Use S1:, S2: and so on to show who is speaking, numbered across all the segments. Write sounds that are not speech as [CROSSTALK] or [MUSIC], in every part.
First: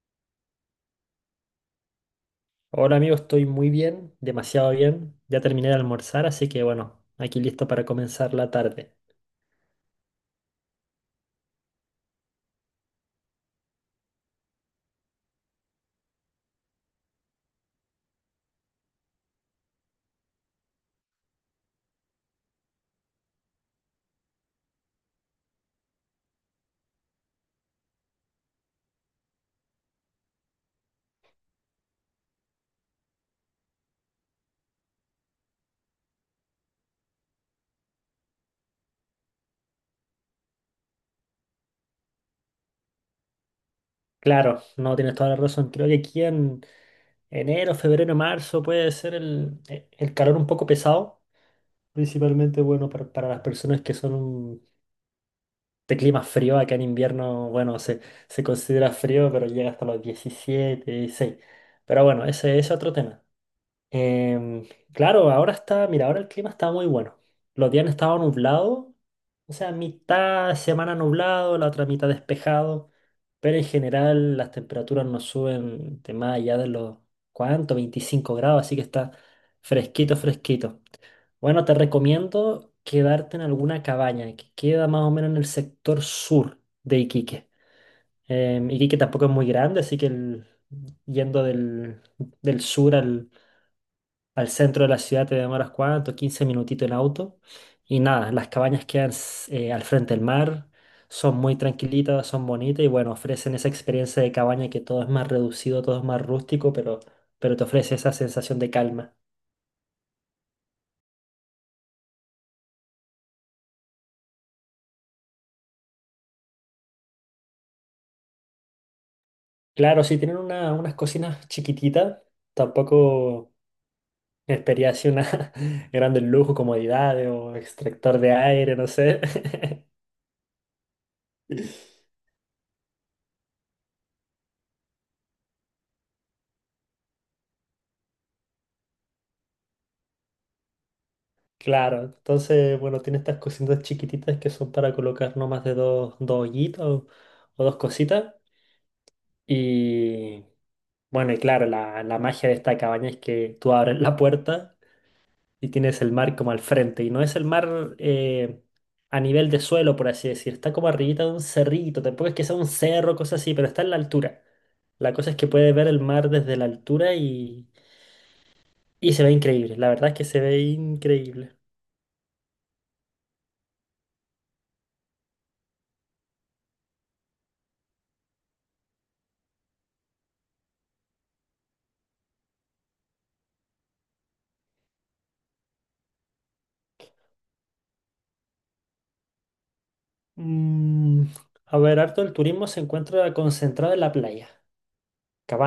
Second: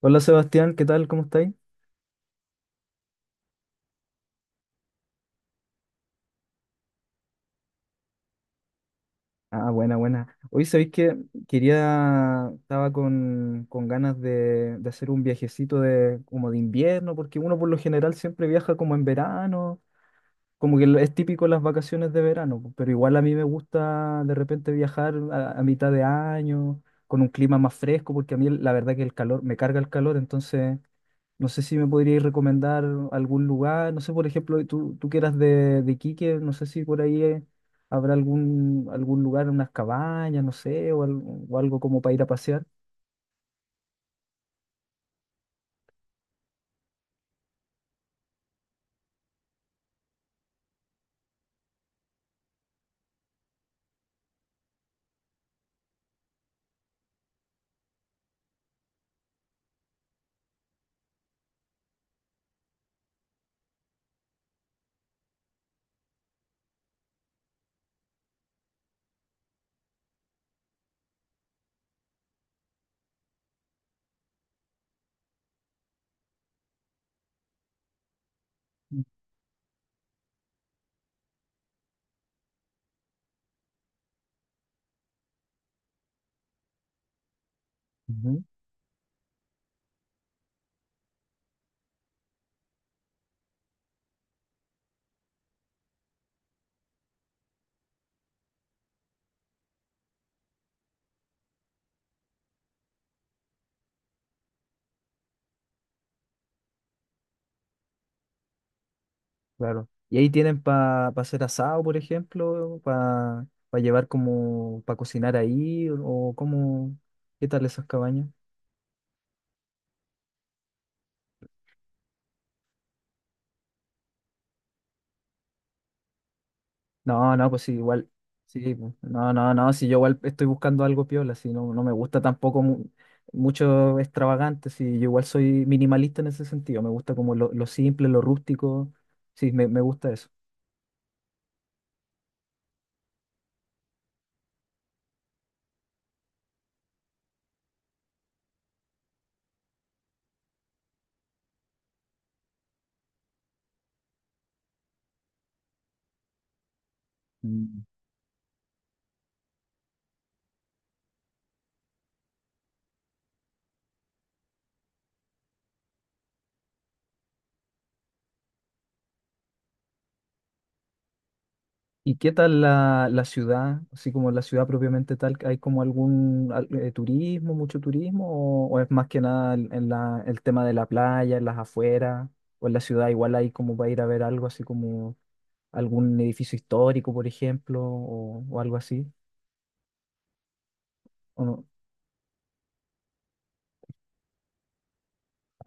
S1: Hola Sebastián, ¿qué tal? ¿Cómo estáis?
S2: Hola amigo, estoy muy bien, demasiado bien. Ya terminé de almorzar, así que bueno, aquí listo para comenzar la tarde.
S1: Ah, buena, buena. Hoy sabéis que quería, estaba con ganas de hacer un viajecito como de invierno, porque uno por lo general siempre viaja como en verano, como que es típico las vacaciones de verano, po, pero igual a mí me gusta de repente viajar a mitad de año, con un clima más fresco, porque a mí la verdad que el calor, me carga el calor, entonces, no sé si me podríais recomendar algún lugar, no sé, por ejemplo, tú que eras de Iquique, no sé si por ahí habrá algún lugar, unas cabañas, no sé, o, o algo como para ir a pasear.
S2: Claro, no tienes toda la razón. Creo que aquí en enero, febrero, marzo puede ser el calor un poco pesado. Principalmente, bueno, para las personas que son un- de clima frío. Acá en invierno, bueno, se considera frío, pero llega hasta los 17, 16. Pero bueno, ese es otro tema. Em, claro, ahora está, mira, ahora el clima está muy bueno. Los días han estado nublados. O sea, mitad semana nublado, la otra mitad despejado, pero en general las temperaturas no suben de más allá de los, ¿cuánto? 25 grados, así que está fresquito, fresquito. Bueno, te recomiendo quedarte en alguna cabaña que queda más o menos en el sector sur de Iquique.
S1: Ujú,
S2: Iquique tampoco es muy grande, así que el- yendo del sur al centro de la ciudad te demoras cuánto, 15 minutitos en auto. Y nada, las cabañas quedan s- al frente del mar, son muy tranquilitas, son bonitas y bueno, ofrecen esa experiencia de cabaña que todo es más reducido, todo es más rústico, pero te ofrece esa sensación de calma.
S1: claro. Y ahí tienen para hacer asado, por ejemplo, para llevar como, para cocinar ahí, o como, ¿qué tal esas cabañas?
S2: Claro, si tienen una- unas cocinas chiquititas, tampoco espería así una [LAUGHS] gran lujo, comodidades
S1: No, no,
S2: o
S1: pues sí, igual.
S2: extractor de
S1: Sí,
S2: aire, no
S1: pues,
S2: sé.
S1: no, no,
S2: [LAUGHS]
S1: no, si yo igual estoy buscando algo piola, si no, no me gusta tampoco mucho extravagante, si yo igual soy minimalista en ese sentido, me gusta como lo simple, lo rústico, sí, me gusta eso.
S2: Claro, entonces, bueno, tiene estas cositas chiquititas que son para colocar no más de dos, dos hoyitos o dos cositas. Y bueno, y claro, la magia de esta cabaña es que tú abres la puerta y tienes el mar como al frente. Y no es el
S1: Mm.
S2: mar a nivel de suelo, por así decir. Está como arribita de un cerrito. Tampoco es que sea un cerro, cosas así, pero está en la altura. La cosa es que puedes ver el mar desde la altura y se ve increíble. La verdad es que se ve increíble.
S1: ¿Y qué tal la ciudad, así como la ciudad propiamente tal, hay como algún turismo, mucho turismo, o es más que nada en el tema de la playa, en las afueras, o en la ciudad igual hay como para ir a ver algo así como algún edificio histórico, por ejemplo, o algo así,
S2: Mm,
S1: ¿o no?
S2: a ver, harto el turismo se encuentra concentrado en la playa.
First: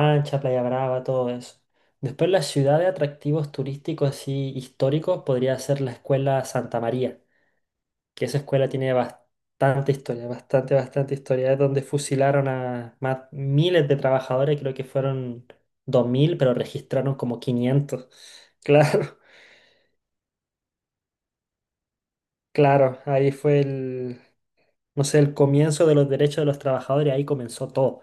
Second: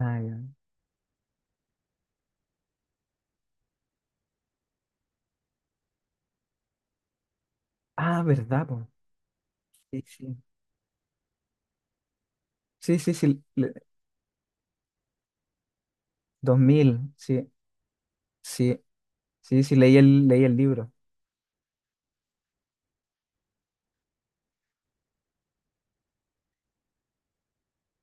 S1: Ah, ya.
S2: Playa Brava, todo eso. Después la ciudad de atractivos turísticos así históricos podría ser la escuela Santa María,
S1: Ah,
S2: que esa
S1: ¿verdad,
S2: escuela
S1: po?
S2: tiene bastante
S1: Sí,
S2: historia,
S1: sí.
S2: bastante, bastante historia. Es donde fusilaron a
S1: Sí, sí,
S2: más,
S1: sí,
S2: miles de trabajadores, creo que fueron 2000 pero
S1: 2.000,
S2: registraron como
S1: sí,
S2: 500. [LAUGHS]
S1: sí,
S2: Claro,
S1: sí, sí, leí el libro.
S2: claro, ahí fue no sé, el comienzo de los derechos de los trabajadores, ahí comenzó todo.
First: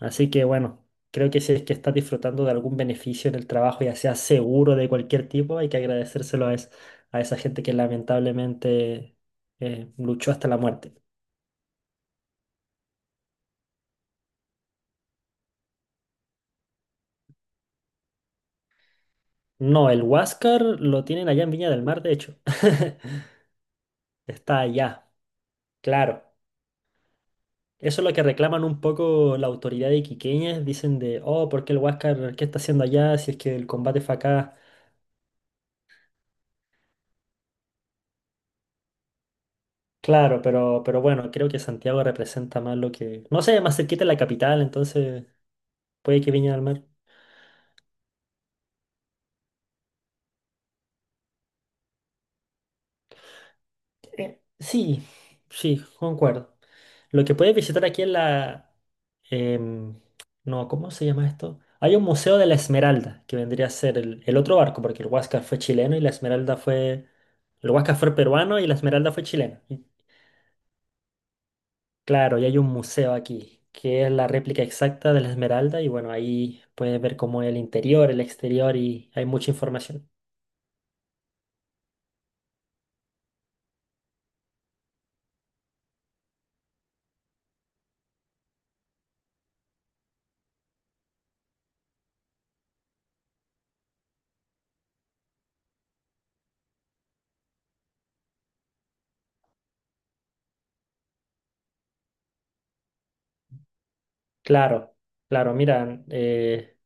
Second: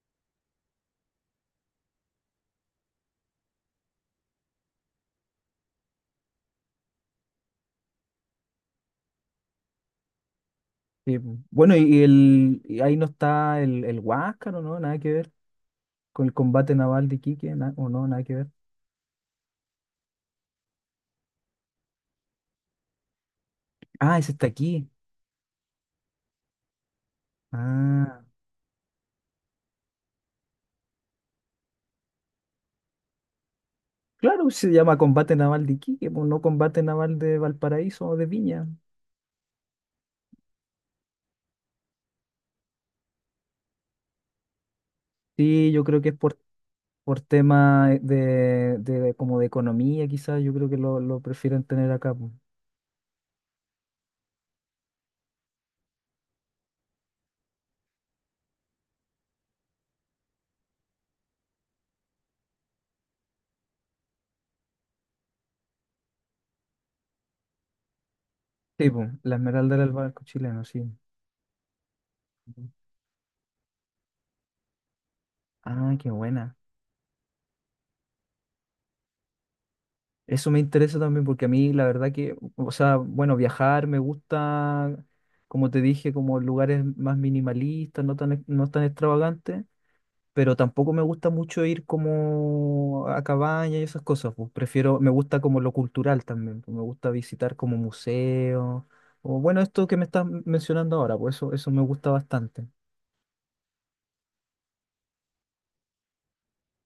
S2: Así que bueno, creo que si es que estás disfrutando de algún beneficio en el trabajo, ya sea seguro de cualquier tipo, hay que agradecérselo a, es- a esa gente que lamentablemente luchó hasta la muerte.
S1: Sí, po. Bueno, y ahí no está el Huáscar, ¿o no? Nada que ver con el combate naval de Iquique, ¿o no? Nada que ver.
S2: No, el Huáscar lo tienen allá en Viña del Mar, de hecho. [LAUGHS]
S1: Ah, ese está
S2: Está
S1: aquí.
S2: allá, claro. Eso es lo
S1: Ah,
S2: que reclaman un poco la autoridad de Iquiqueñas. Dicen de, oh, ¿por qué el Huáscar, qué está haciendo allá si es que el combate fue
S1: claro,
S2: acá?
S1: se llama combate naval de Iquique, po, no combate naval de Valparaíso o de Viña.
S2: Claro, pero bueno, creo que Santiago representa más lo que… No sé, más cerquita de la capital, entonces
S1: Sí, yo creo que es
S2: puede que
S1: por
S2: Viña del Mar…
S1: por tema como de economía, quizás yo creo que lo prefieren tener acá, po.
S2: Sí, sí, concuerdo. Lo que puedes visitar aquí en la… em, no, ¿cómo se llama esto? Hay un museo de la Esmeralda, que vendría a ser el otro barco, porque el Huáscar fue chileno y la Esmeralda fue… El Huáscar fue peruano y la
S1: Sí, po,
S2: Esmeralda fue
S1: la
S2: chilena.
S1: Esmeralda era el barco chileno, sí.
S2: Claro, y hay un museo aquí, que es la réplica exacta de la Esmeralda, y
S1: Ah, qué
S2: bueno,
S1: buena.
S2: ahí puedes ver cómo es el interior, el exterior, y hay mucha información.
S1: Eso me interesa también porque a mí la verdad que, o sea, bueno, viajar me gusta, como te dije, como lugares más minimalistas, no tan extravagantes, pero tampoco me gusta mucho ir como a cabaña y esas cosas, pues prefiero, me gusta como lo cultural también, pues, me gusta visitar como museos, o bueno, esto que me estás mencionando ahora, pues eso me gusta bastante.
S2: Claro, claro, mira,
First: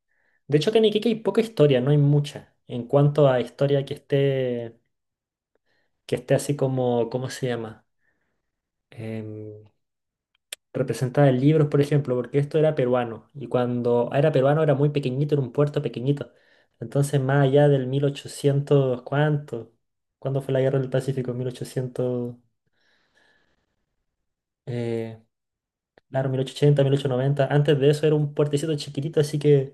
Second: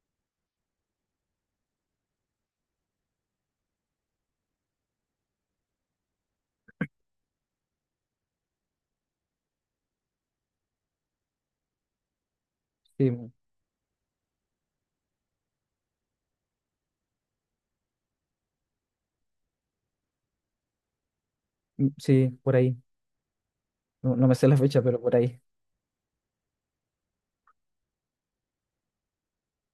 S2: de hecho que en Iquique hay poca historia, no hay mucha, en cuanto a historia que esté así como, ¿cómo se llama? em, Representada en libros, por ejemplo, porque esto era
S1: Sí,
S2: peruano.
S1: mm,
S2: Y cuando era peruano era muy pequeñito, era un puerto pequeñito. Entonces, más allá del 1800 ¿cuánto? ¿Cuándo fue la guerra del Pacífico?
S1: mm, sí,
S2: 1800,
S1: por ahí, no, no me sé la fecha, pero por
S2: eh,
S1: ahí.
S2: claro, mil ochocientos, ochenta, 1890. Antes de eso era un puertecito chiquitito, así que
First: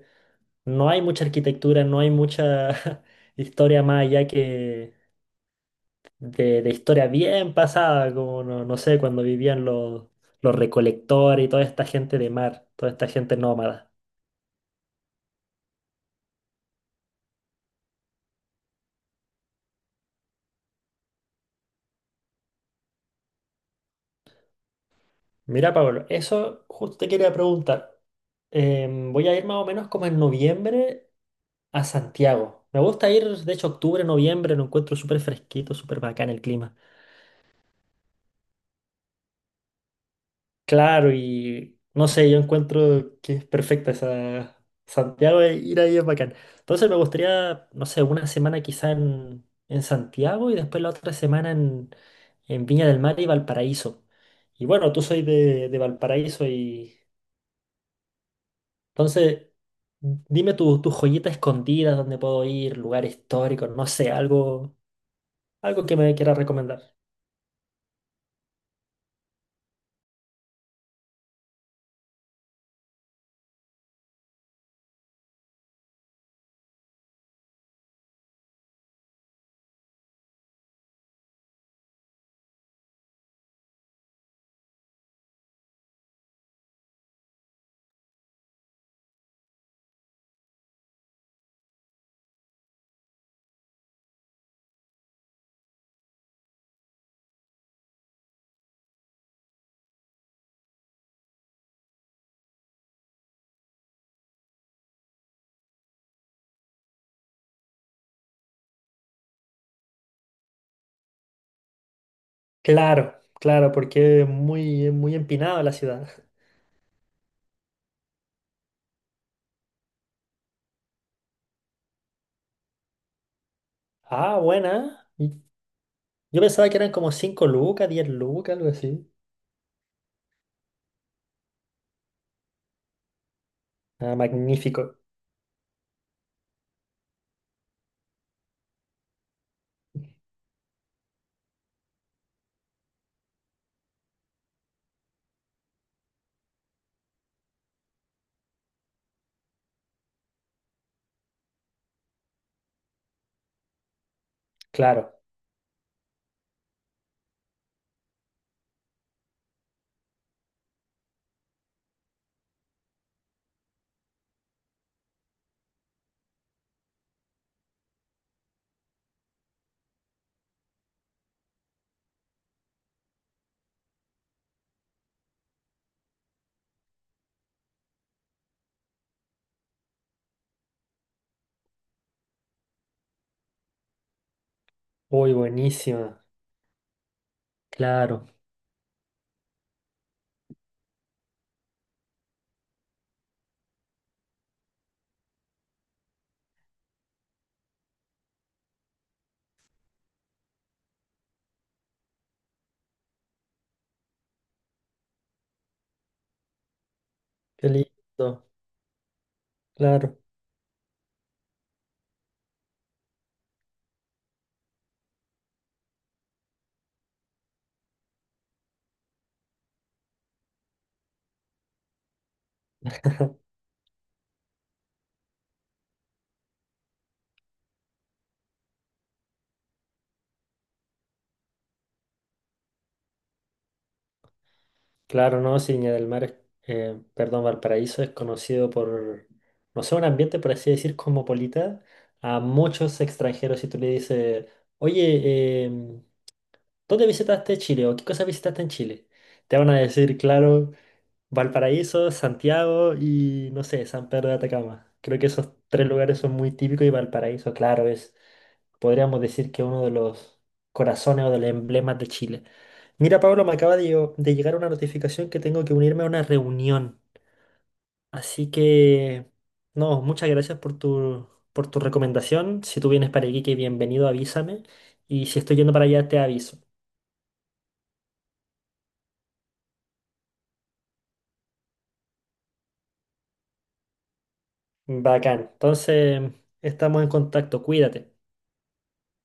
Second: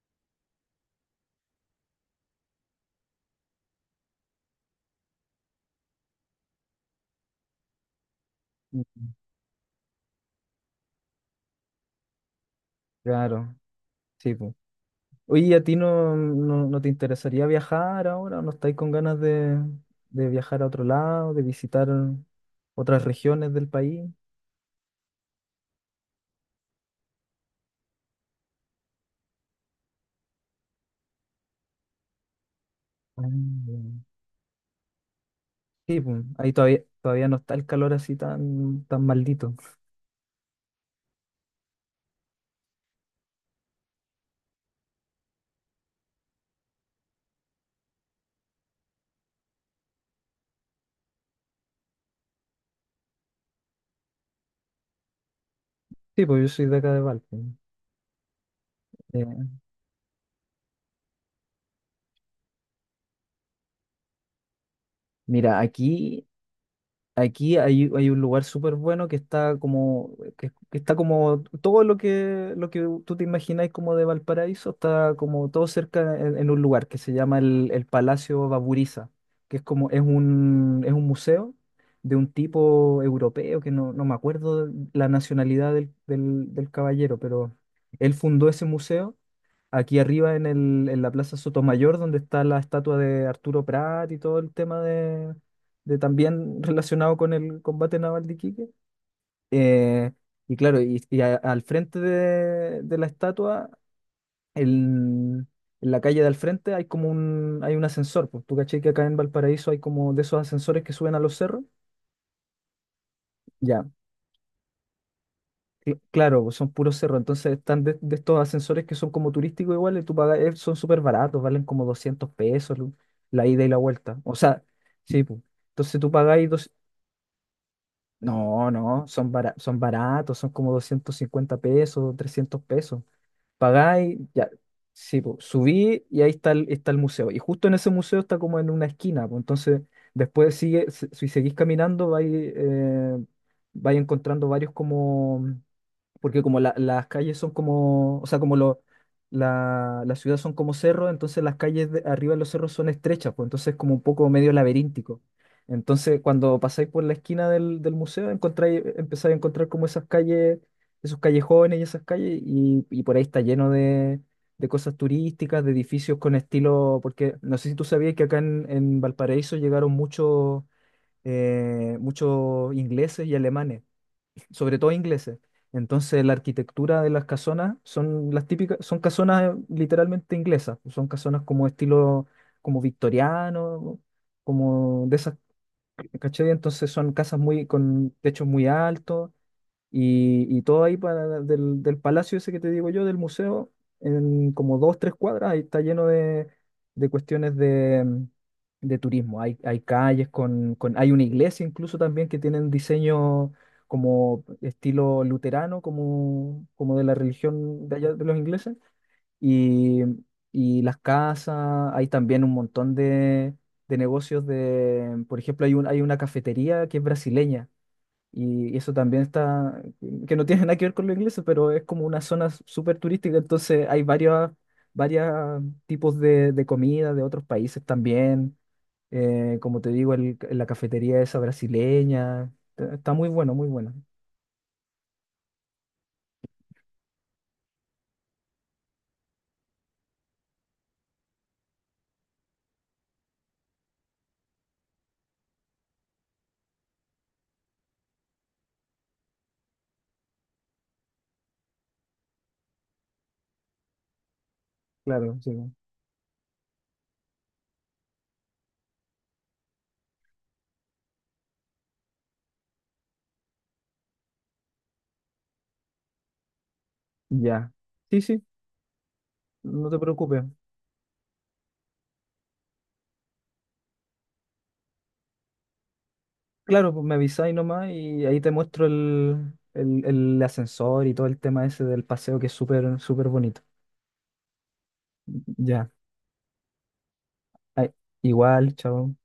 S2: no hay mucha arquitectura, no hay mucha [LAUGHS] historia más allá que, de historia bien pasada, como no, no sé,
S1: Mm.
S2: cuando vivían los recolectores y toda esta gente de mar, toda esta gente
S1: Claro,
S2: nómada.
S1: sí, pues. Oye, ¿y a ti no te interesaría viajar ahora? ¿No estáis con ganas de viajar a otro lado, de visitar otras regiones del país?
S2: Mira, Pablo, eso justo te quería preguntar. Voy a ir más o menos como en noviembre a Santiago. Me gusta ir, de hecho,
S1: Ah,
S2: octubre, noviembre, lo encuentro súper fresquito, súper
S1: sí, pues,
S2: bacán el
S1: ahí
S2: clima.
S1: todavía no está el calor así tan, tan maldito.
S2: Claro, y no sé, yo encuentro que es perfecta esa Santiago, e ir ahí es bacán. Entonces me gustaría, no sé, una semana quizá en Santiago y después la otra semana en Viña del Mar y Valparaíso. Y bueno, tú soy de
S1: Sí, pues
S2: Valparaíso
S1: yo soy de acá
S2: y
S1: de Valpo. Eh,
S2: entonces dime tu, tu joyita escondida, dónde puedo ir, lugar histórico, no sé, algo,
S1: Mira,
S2: algo que me
S1: aquí,
S2: quieras recomendar.
S1: aquí hay un lugar súper bueno que está como, que está como todo lo que, tú te imagináis como de Valparaíso, está como todo cerca en un lugar que se llama el Palacio Baburiza, que es como, es un museo de un tipo europeo, que no me acuerdo la nacionalidad del caballero, pero él fundó ese museo aquí arriba en la Plaza Sotomayor, donde está la estatua de Arturo Prat y todo el tema de también [LAUGHS] relacionado con el combate naval de Iquique. Eh, y claro, al frente de la estatua, el- en la calle de al frente hay un ascensor. Pues tú caché que acá en Valparaíso hay como de esos ascensores que suben a los cerros.
S2: Claro, claro,
S1: Ya.
S2: porque es muy empinada la
S1: Cl-
S2: ciudad.
S1: Claro, son puros cerros, entonces están de estos ascensores que son como turísticos igual, y tú pagas, son súper baratos, valen como 200 pesos la ida y la vuelta. O
S2: Ah,
S1: sea,
S2: buena,
S1: sí,
S2: ¿eh?
S1: pu. Entonces tú
S2: Yo
S1: pagáis
S2: pensaba
S1: dos...
S2: que eran como 5 lucas, 10 lucas, algo
S1: No, no,
S2: así.
S1: son, son baratos, son como 250 pesos, 300 pesos.
S2: Ah,
S1: Pagáis, ya,
S2: magnífico.
S1: sí, pu. Subí y ahí está el museo. Y justo en ese museo está como en una esquina, pu. Entonces después sigue, si seguís caminando, vais, vais encontrando varios como porque como las calles son como, o sea, como la ciudad son como cerros, entonces las calles de arriba de los cerros son estrechas, pues entonces es como un poco medio laberíntico.
S2: Claro.
S1: Entonces, cuando pasáis por la esquina del museo, empezáis a encontrar como esas calles, esos callejones y esas calles, y por ahí está lleno de cosas turísticas, de edificios con estilo, porque no sé si tú sabías que acá en Valparaíso llegaron muchos ingleses y alemanes, sobre todo ingleses. Entonces, la arquitectura de las casonas son las típicas, son casonas literalmente inglesas, son casonas como estilo como victoriano, como de
S2: Uy,
S1: esas,
S2: buenísima.
S1: ¿cachai? Entonces son casas muy con
S2: Claro.
S1: techos muy altos, y todo ahí del palacio ese que te digo yo, del museo, en como dos, tres cuadras, ahí está lleno de cuestiones de turismo. Hay calles hay una iglesia incluso también que tienen diseño como estilo luterano, como de la
S2: Qué
S1: religión de allá de los
S2: lindo.
S1: ingleses. Y,
S2: Claro.
S1: y las casas, hay también un montón de negocios por ejemplo, hay una cafetería que es brasileña y eso también está, que no tiene nada que ver con lo inglés, pero es como una zona súper turística, entonces hay varios tipos de comida de otros países también. Como te digo, la cafetería esa brasileña, está muy bueno, muy bueno.
S2: Claro, no, si Viña del Mar es, perdón, Valparaíso es conocido por, no sé, un ambiente, por así decir, cosmopolita. A muchos extranjeros, si tú le dices, oye, ¿dónde visitaste Chile? ¿O qué cosas visitaste en Chile? Te van a decir, claro. Valparaíso, Santiago y no sé, San Pedro de Atacama. Creo que
S1: Claro,
S2: esos
S1: sí.
S2: tres lugares son muy típicos y Valparaíso, claro, es, podríamos decir que uno de los corazones o de los emblemas de Chile. Mira, Pablo, me acaba de, llo- de llegar una notificación que tengo que unirme a una reunión.
S1: Ya. Sí, sí,
S2: Así que,
S1: no te
S2: no, muchas
S1: preocupes.
S2: gracias por tu recomendación. Si tú vienes para Iquique, bienvenido, avísame. Y si estoy yendo para allá, te aviso.
S1: Claro, pues me avisáis nomás y ahí te muestro el ascensor y todo el tema ese del paseo que es súper, súper bonito.
S2: Bacán.
S1: Ya.
S2: Entonces, estamos en contacto.
S1: Ay,
S2: Cuídate.
S1: igual, chao.